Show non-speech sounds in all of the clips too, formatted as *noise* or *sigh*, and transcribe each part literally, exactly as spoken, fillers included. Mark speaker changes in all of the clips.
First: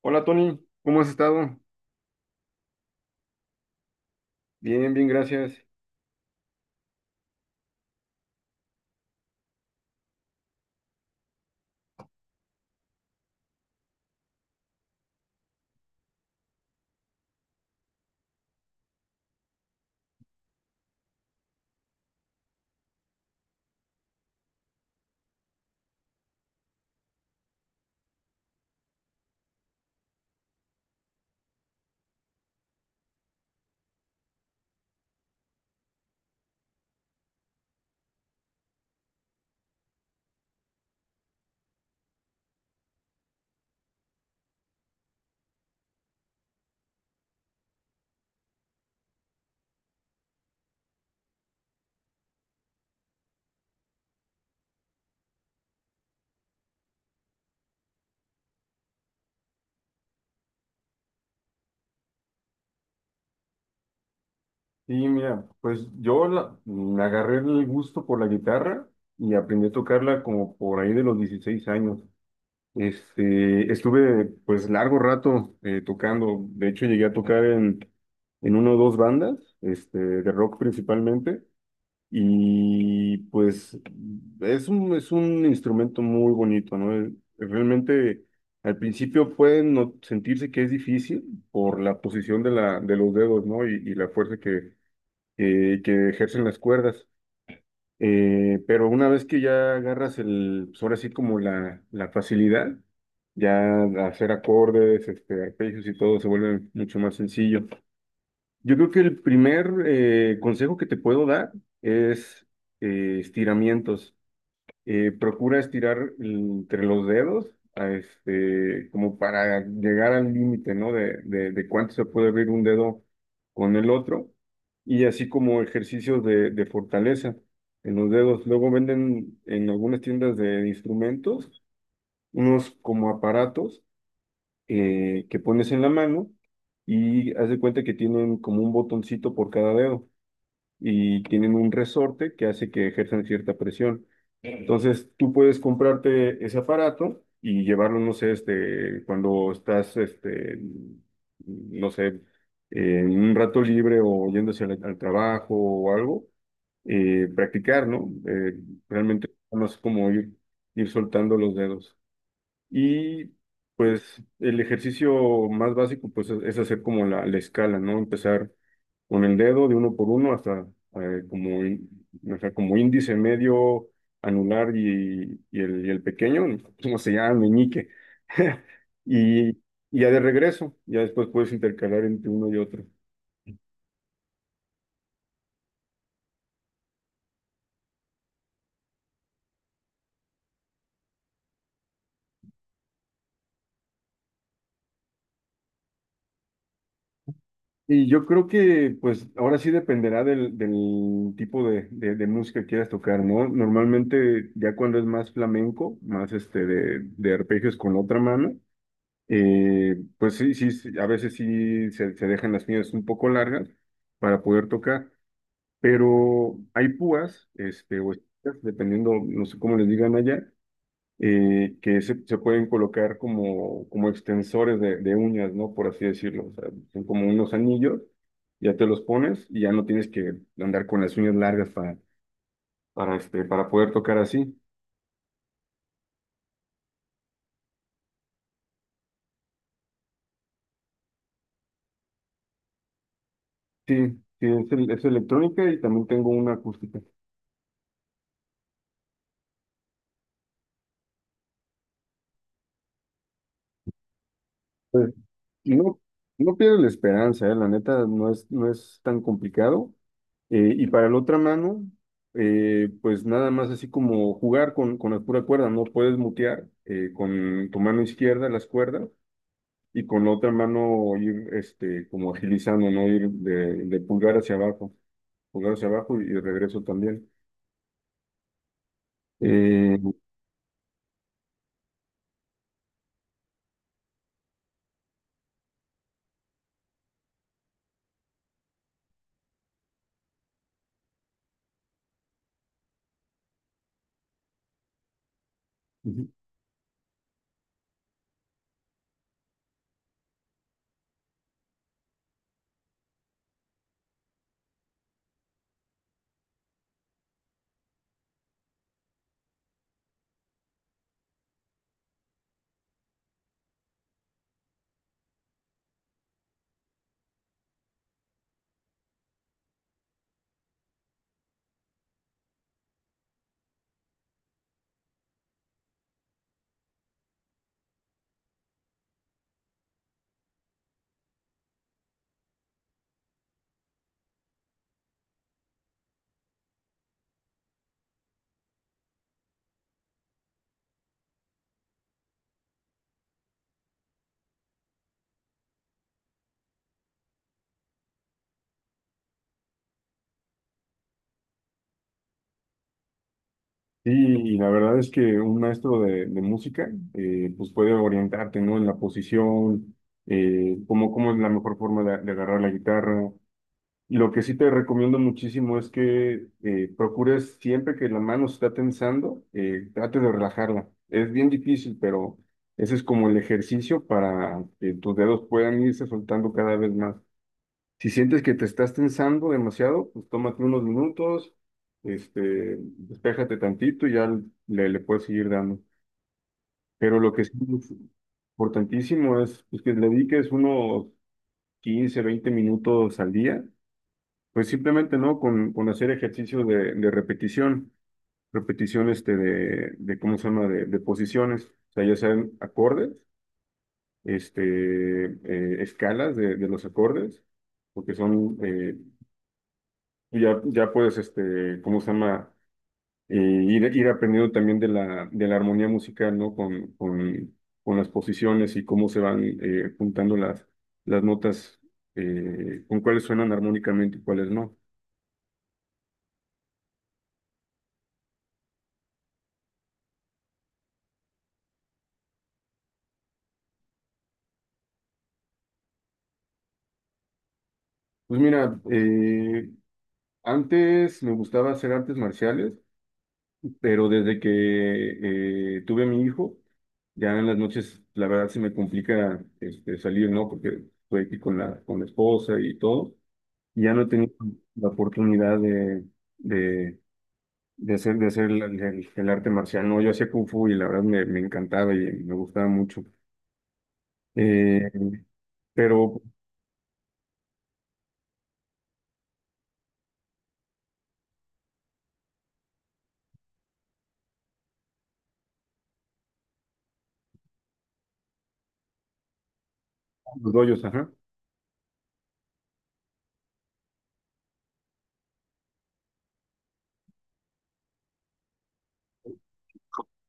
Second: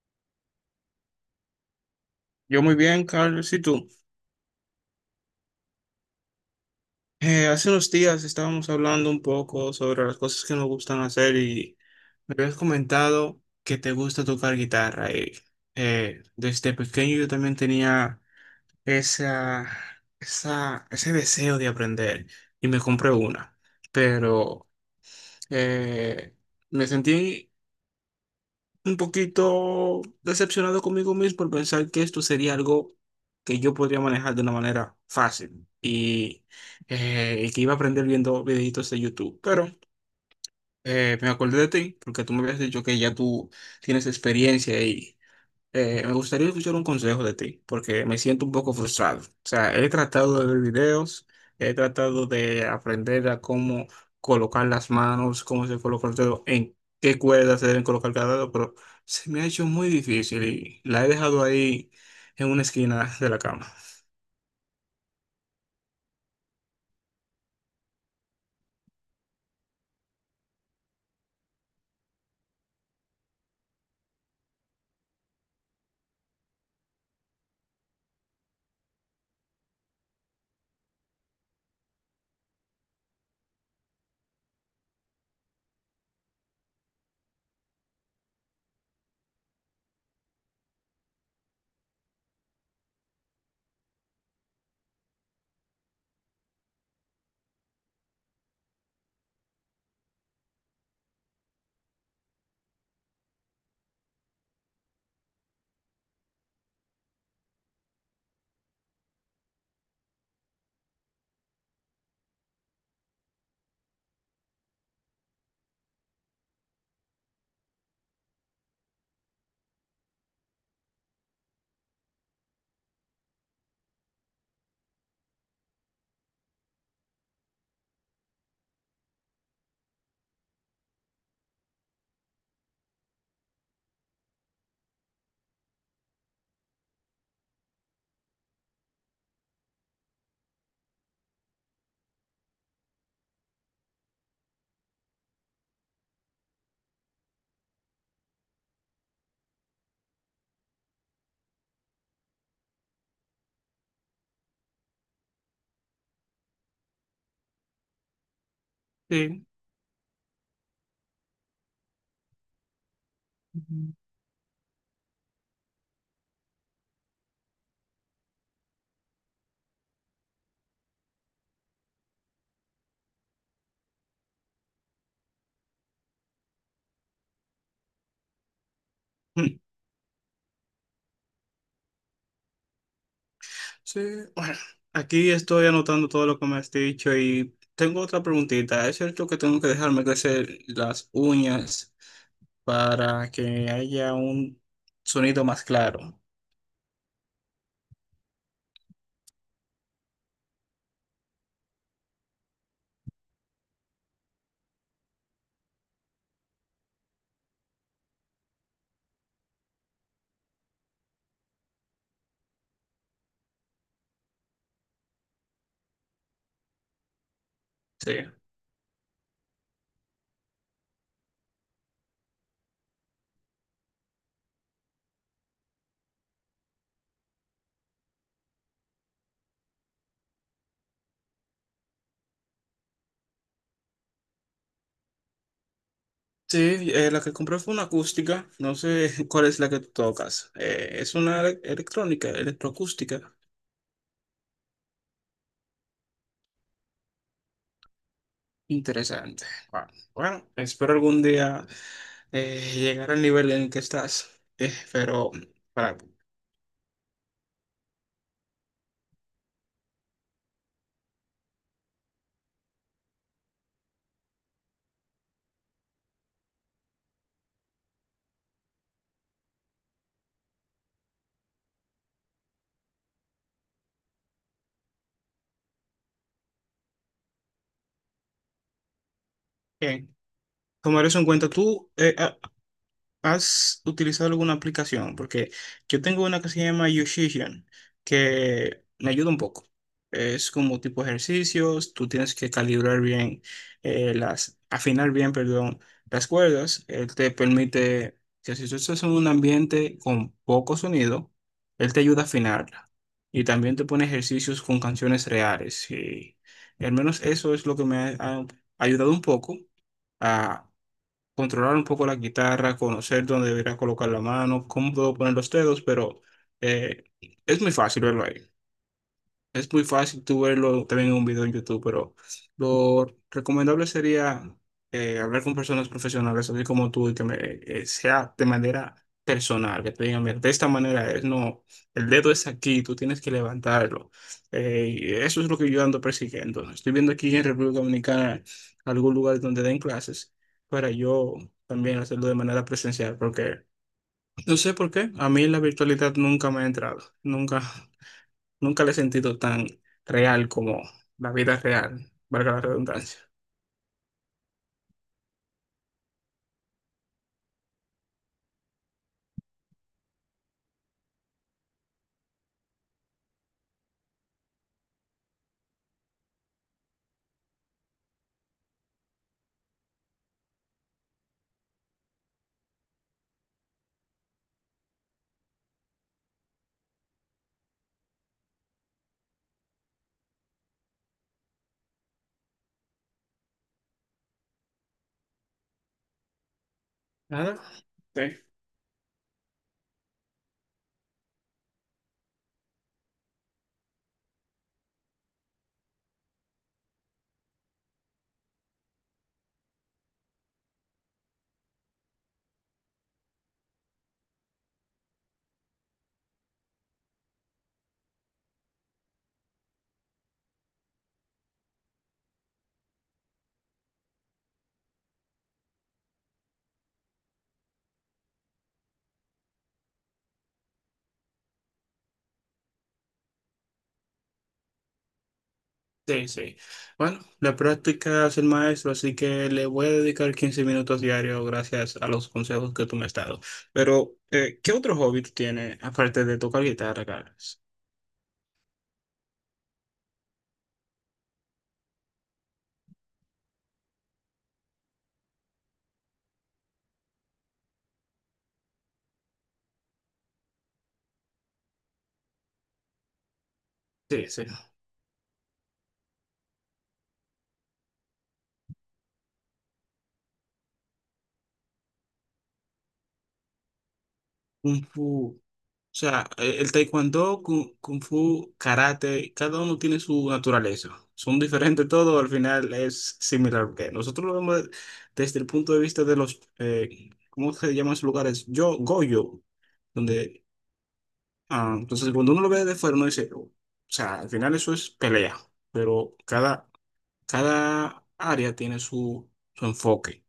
Speaker 1: Hola Tony, ¿cómo has estado?
Speaker 2: Yo muy bien, Carlos. ¿Y tú?
Speaker 1: Bien, bien, gracias.
Speaker 2: Eh, hace unos días estábamos hablando un poco sobre las cosas que nos gustan hacer y me habías comentado que te gusta tocar guitarra. Y, eh, desde pequeño yo también tenía esa, esa, ese deseo de aprender y me compré una, pero eh, me sentí un poquito decepcionado conmigo mismo por pensar que esto sería algo que yo podría manejar de una manera fácil y, eh, y que iba a aprender viendo videitos de YouTube. Pero eh, me acordé de ti porque tú me habías dicho que ya tú tienes experiencia y eh, me gustaría escuchar un consejo de ti, porque me siento un poco frustrado. O sea, he tratado de ver videos, he tratado de aprender a cómo colocar las manos, cómo se coloca el dedo, en qué cuerdas se deben colocar cada dedo, pero se me ha hecho muy difícil y la he dejado ahí en una esquina de la cama.
Speaker 1: Sí, mira, pues yo la- me agarré el gusto por la guitarra y aprendí a tocarla como por ahí de los dieciséis años. Este, estuve pues largo rato eh, tocando. De hecho llegué a tocar en, en una o dos bandas, este, de rock principalmente. Y pues es un, es un instrumento muy bonito, ¿no? Eh, Realmente al principio pueden no- sentirse que es difícil por la posición de, la, de los dedos, ¿no? Y, y la fuerza que, que, que ejercen las cuerdas. Eh, pero una vez que ya agarras el, pues ahora sí como la, la facilidad, ya hacer acordes, este, arpegios, y todo se vuelve mucho más sencillo. Yo creo que el primer eh, consejo que te puedo dar es eh, estiramientos. Eh, procura estirar entre los dedos, a este, como para llegar al límite, ¿no? De, de, de cuánto se puede abrir un dedo con el otro. Y así como ejercicios de, de fortaleza en los dedos. Luego venden en algunas tiendas de instrumentos unos como aparatos eh, que pones en la mano, y haz de cuenta que tienen como un botoncito por cada dedo, y tienen un resorte que hace que ejerzan cierta presión. Entonces tú puedes comprarte ese aparato y llevarlo, no sé, este, cuando estás, este, no sé, en un rato libre, o yéndose al, al trabajo o algo, eh, practicar, ¿no? Eh, realmente
Speaker 2: Sí.
Speaker 1: no es como ir, ir soltando los dedos. Y
Speaker 2: Ujú.
Speaker 1: pues el ejercicio más básico pues es es hacer como la, la escala, ¿no? Empezar con el dedo de uno por uno hasta eh, como, í- o sea, como índice, medio, anular, y, y el, y el pequeño. ¿Cómo se llama? Meñique. *laughs* Y
Speaker 2: Mm.
Speaker 1: y ya de regreso, ya después puedes intercalar entre uno y otro.
Speaker 2: Sí, bueno, aquí estoy anotando todo lo que me has dicho y tengo otra preguntita. ¿Es cierto que tengo que dejarme crecer las uñas para que haya un sonido más claro?
Speaker 1: Y yo creo que, pues, ahora sí dependerá del, del tipo de, de, de música que quieras tocar, ¿no? Normalmente, ya cuando es más flamenco, más este de, de arpegios con otra mano, eh, pues sí, sí, sí, a veces sí se, se dejan las piñas un poco largas para poder tocar. Pero hay púas, este, o
Speaker 2: Sí.
Speaker 1: esquinas, dependiendo, no sé cómo les digan allá, eh, que se, se pueden colocar como, como extensores de, de uñas, ¿no? Por así decirlo. O sea, son como unos anillos, ya te los pones y ya no tienes que andar con las uñas largas para, para, este, para poder tocar así.
Speaker 2: Sí, eh, la que compré fue una acústica. No sé *laughs* cuál es la que tú tocas. Eh, es una ele- electrónica, electroacústica.
Speaker 1: Sí, sí, es, el- es electrónica, y también tengo una acústica.
Speaker 2: Interesante. Bueno, bueno, espero algún día eh, llegar al nivel en el que estás. Eh,
Speaker 1: Pues
Speaker 2: pero, para,
Speaker 1: no, no pierdes la esperanza, ¿eh? La neta no es, no es tan complicado. Eh, y para la otra mano, eh, pues nada más así como jugar con, con la pura cuerda, no puedes mutear eh, con tu mano izquierda las cuerdas, y con la otra mano ir, este, como agilizando, ¿no? Ir de, de pulgar hacia abajo, pulgar hacia abajo, y de regreso también. Eh,
Speaker 2: bien, tomar eso en cuenta. Tú, eh, ah, ¿Has utilizado alguna aplicación? Porque yo tengo una que se llama Yoshisian, que me ayuda un poco. Es como tipo ejercicios, tú tienes que calibrar bien, eh, las, afinar bien, perdón, las
Speaker 1: Ujú.
Speaker 2: cuerdas. Él te permite que si tú estás en un ambiente con poco sonido, él te ayuda a afinarla. Y también te pone ejercicios con canciones reales. Y al menos eso es lo que me ha ha ayudado un poco a controlar un poco la guitarra, conocer dónde debería colocar la mano, cómo puedo poner los dedos, pero eh, es muy fácil verlo ahí. Es muy fácil tú verlo también en un video en YouTube, pero lo recomendable sería eh, hablar con personas profesionales, así como tú, y que me, eh, sea de manera personal, que te digan, "Mira, de esta manera es, no, el dedo es aquí, tú tienes que levantarlo". Eh, y eso es lo que yo ando persiguiendo. Estoy viendo aquí en República Dominicana algún lugar donde den clases para yo también hacerlo de manera presencial, porque no sé por qué, a mí la virtualidad nunca me ha entrado, nunca. Nunca la he sentido tan real como la vida real, valga la redundancia.
Speaker 1: y, y la verdad es que un maestro de, de música, eh, pues puede orientarte, ¿no? En la posición, eh, cómo, cómo es la mejor forma de, de agarrar la guitarra. Lo que sí te recomiendo muchísimo es que eh, procures siempre que la mano se está tensando, eh, trate de relajarla. Es bien difícil, pero ese es como el ejercicio para que tus dedos puedan irse soltando cada vez más. Si sientes que te estás tensando demasiado, pues tómate unos minutos, este, despéjate tantito y ya le, le puedes seguir dando. Pero lo que sí
Speaker 2: Nada.
Speaker 1: es
Speaker 2: Sí,
Speaker 1: importantísimo es, pues, que le dediques unos quince, veinte minutos al día, pues simplemente, ¿no? Con, con hacer ejercicio de, de repetición. Repetición este de, de, ¿cómo se llama? De, de posiciones. O sea, ya sean acordes, este, eh, escalas de, de los acordes, porque son, eh, ya, ya puedes, este, ¿cómo se llama? Eh, ir, ir aprendiendo también de la, de la armonía musical, ¿no? Con, con, con las posiciones y cómo se van eh, juntando las, las notas, eh, con cuáles suenan armónicamente y cuáles no.
Speaker 2: sí, sí. Bueno, la práctica es el maestro, así que le voy a dedicar quince minutos diarios gracias a los consejos que tú me has dado. Pero, eh, ¿qué otro hobby tú tienes aparte de tocar guitarra, Carlos?
Speaker 1: Pues mira, eh, antes me gustaba hacer artes marciales, pero desde que eh, tuve a mi hijo, ya en las noches la verdad se me complica, este, salir, ¿no? Porque estoy aquí con la, con la esposa y todo. Y ya no he
Speaker 2: Sí,
Speaker 1: tenido
Speaker 2: sí.
Speaker 1: la oportunidad de, de, de hacer, de hacer el, el- el arte marcial, ¿no? Yo hacía Kung Fu y la verdad me, me encantaba, y me gustaba mucho. Eh,
Speaker 2: un pu- O sea,
Speaker 1: pero
Speaker 2: eh, el taekwondo, kung, kung fu, karate, cada uno tiene su naturaleza. Son diferentes todo, al final es similar, porque nosotros lo vemos desde el punto de vista de los, eh, ¿cómo se llaman esos lugares? Yo, Goyo, donde,
Speaker 1: los dojos, ajá.
Speaker 2: ah, entonces cuando uno lo ve de fuera, uno dice, "Oh, o sea, al final eso es pelea, pero cada, cada área tiene su, su enfoque".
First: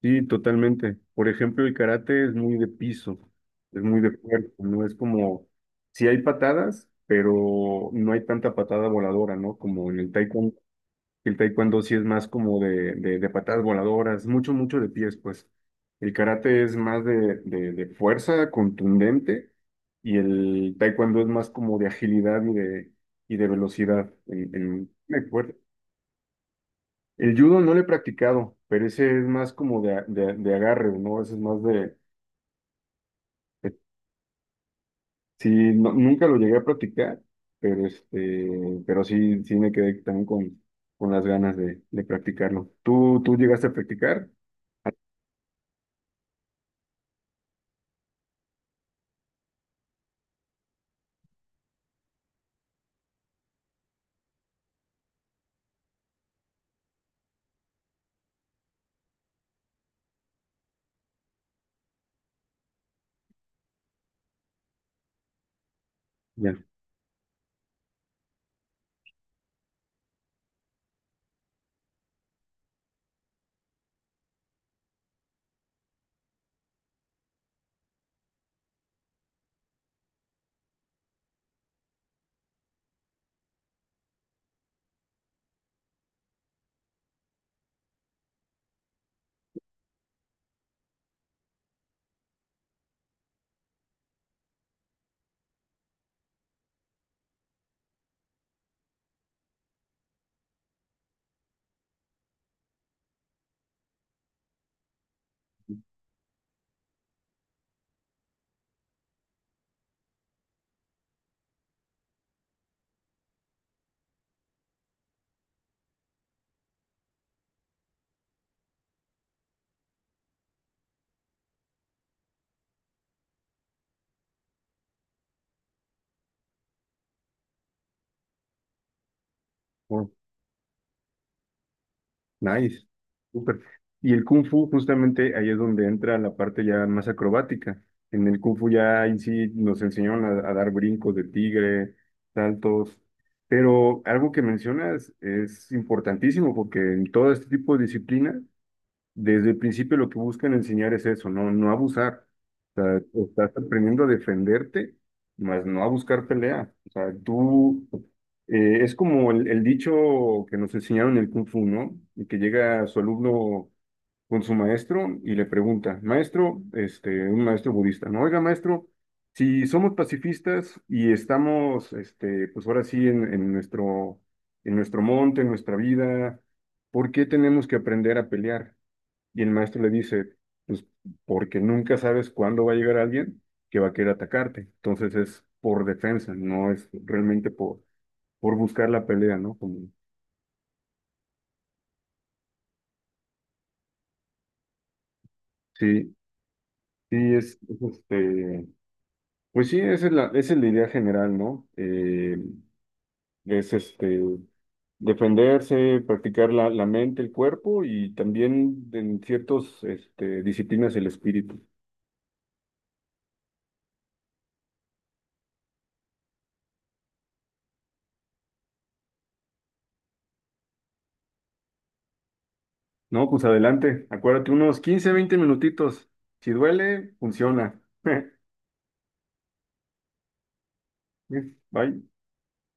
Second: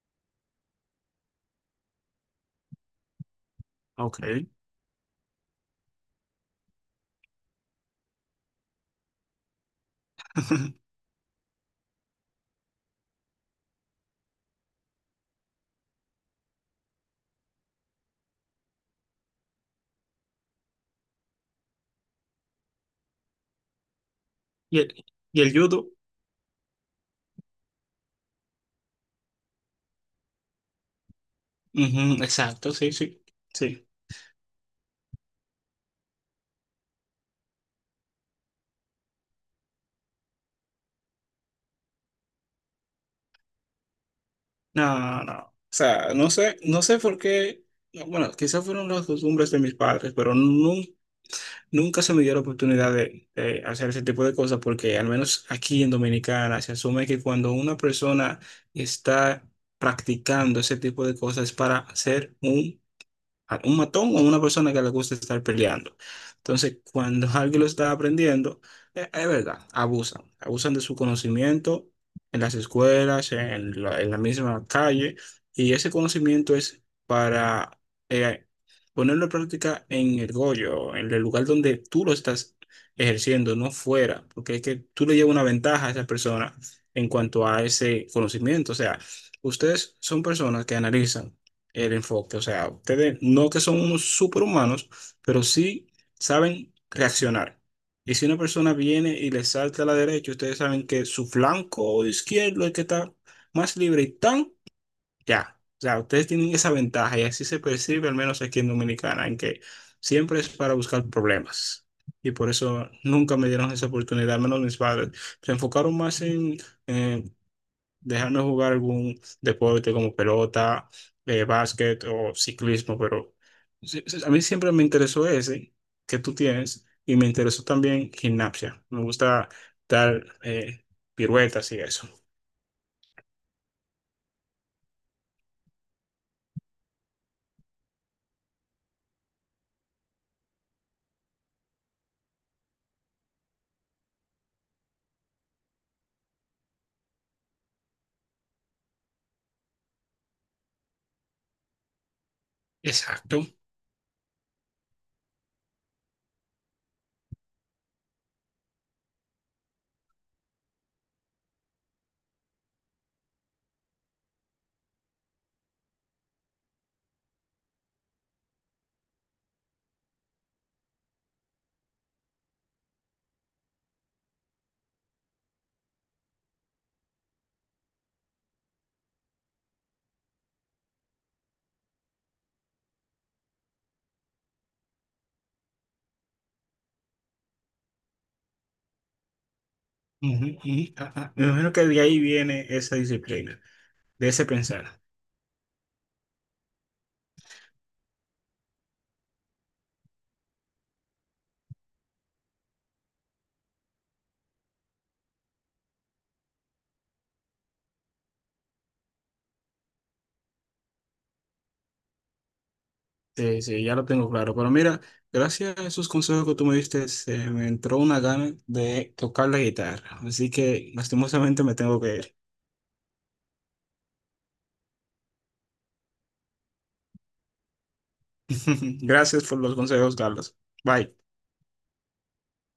Speaker 1: Sí, totalmente. Por ejemplo, el karate es muy de piso, es muy de
Speaker 2: Ok.
Speaker 1: cuerpo, no es como... Sí hay patadas, pero no hay tanta patada voladora, ¿no? Como en el taekwondo.
Speaker 2: *laughs*
Speaker 1: El taekwondo sí es más como de, de, de patadas voladoras, mucho, mucho de pies, pues. El karate es más de, de, de fuerza contundente, y el taekwondo es más como de agilidad, y de, y de velocidad en,
Speaker 2: Y
Speaker 1: en,
Speaker 2: el,
Speaker 1: en el
Speaker 2: y el
Speaker 1: cuerpo.
Speaker 2: judo,
Speaker 1: El judo no lo he practicado, pero ese es más como de, a- de, de agarre, ¿no? Ese es más de...
Speaker 2: ujú, exacto, sí, sí,
Speaker 1: de-
Speaker 2: sí.
Speaker 1: Sí, no- nunca lo llegué a practicar, pero, este, pero sí, sí me quedé también con, con las ganas de, de practicarlo. ¿Tú, tú llegaste a practicar?
Speaker 2: No, no. O sea, no sé, no sé por qué. No, bueno, quizás fueron las costumbres de mis padres, pero nun- nunca se me dio la oportunidad de, de hacer ese tipo de cosas, porque al menos aquí en Dominicana se asume que cuando una persona está practicando ese tipo de cosas es para ser un a un matón o a una persona que le gusta estar peleando.
Speaker 1: Ya.
Speaker 2: Entonces, cuando *laughs* alguien lo está aprendiendo, eh, es verdad, abusan, abusan de su conocimiento en las escuelas, en la, en la misma calle, y ese conocimiento es para eh, ponerlo en práctica en el goyo, en el lugar donde tú lo estás ejerciendo, no fuera, porque es que tú le llevas una ventaja a esa persona en cuanto a ese conocimiento. O sea, ustedes son personas que analizan el enfoque. O sea, ustedes no que son unos superhumanos, pero sí saben reaccionar. Y si una persona viene y le salta a la derecha, ustedes saben que su flanco izquierdo es el que está más libre y tan ya. O sea, ustedes tienen esa ventaja y así se percibe, al menos aquí en Dominicana, en que siempre es para buscar problemas. Y por eso nunca me dieron esa oportunidad, al menos mis padres. Se enfocaron más en, eh, dejarnos jugar algún deporte como pelota, eh, básquet o ciclismo, pero sí- sí, a mí siempre me interesó ese que tú tienes y me interesó también gimnasia. Me gusta dar eh, piruetas y eso.
Speaker 1: Nice, súper. Y el Kung Fu, justamente ahí es donde entra la parte ya más acrobática. En el Kung Fu ya ahí sí nos enseñaron a, a dar brincos de tigre, saltos. Pero algo que mencionas es importantísimo, porque en todo este tipo de disciplinas, desde el principio lo que buscan enseñar es eso: no, no abusar. O sea,
Speaker 2: Exacto.
Speaker 1: estás aprendiendo a defenderte, más no a buscar pelea. O sea, tú, eh, es como el, el dicho que nos enseñaron en el Kung Fu, ¿no? Y que llega su alumno con su maestro y le pregunta: "Maestro", este, un maestro budista, ¿no? "Oiga, maestro, si somos pacifistas y estamos, este, pues ahora sí, en, en nuestro, en nuestro monte, en nuestra vida, ¿por qué tenemos que aprender a pelear?" Y el maestro le dice: "Pues porque nunca sabes cuándo va a llegar alguien que va a querer atacarte." Entonces es por defensa, no es realmente por, por buscar la pelea, ¿no? Como,
Speaker 2: Ujú, ujú, ajá. Me imagino que de ahí viene esa disciplina, de ese pensar.
Speaker 1: sí, sí, es, es este, pues sí, esa es la, esa es la idea general, ¿no? Eh, es este, defenderse, practicar la, la mente, el cuerpo, y también en ciertas este, disciplinas, el espíritu.
Speaker 2: Sí, sí, ya lo tengo claro. Pero mira, gracias a esos consejos que tú me diste, se me entró una gana de tocar la guitarra. Así que lastimosamente me tengo que ir.
Speaker 1: No, pues adelante, acuérdate, unos quince veinte minutitos. Si duele, funciona. *laughs*
Speaker 2: *laughs* Gracias por los consejos, Carlos. Bye.
Speaker 1: Uf, ay,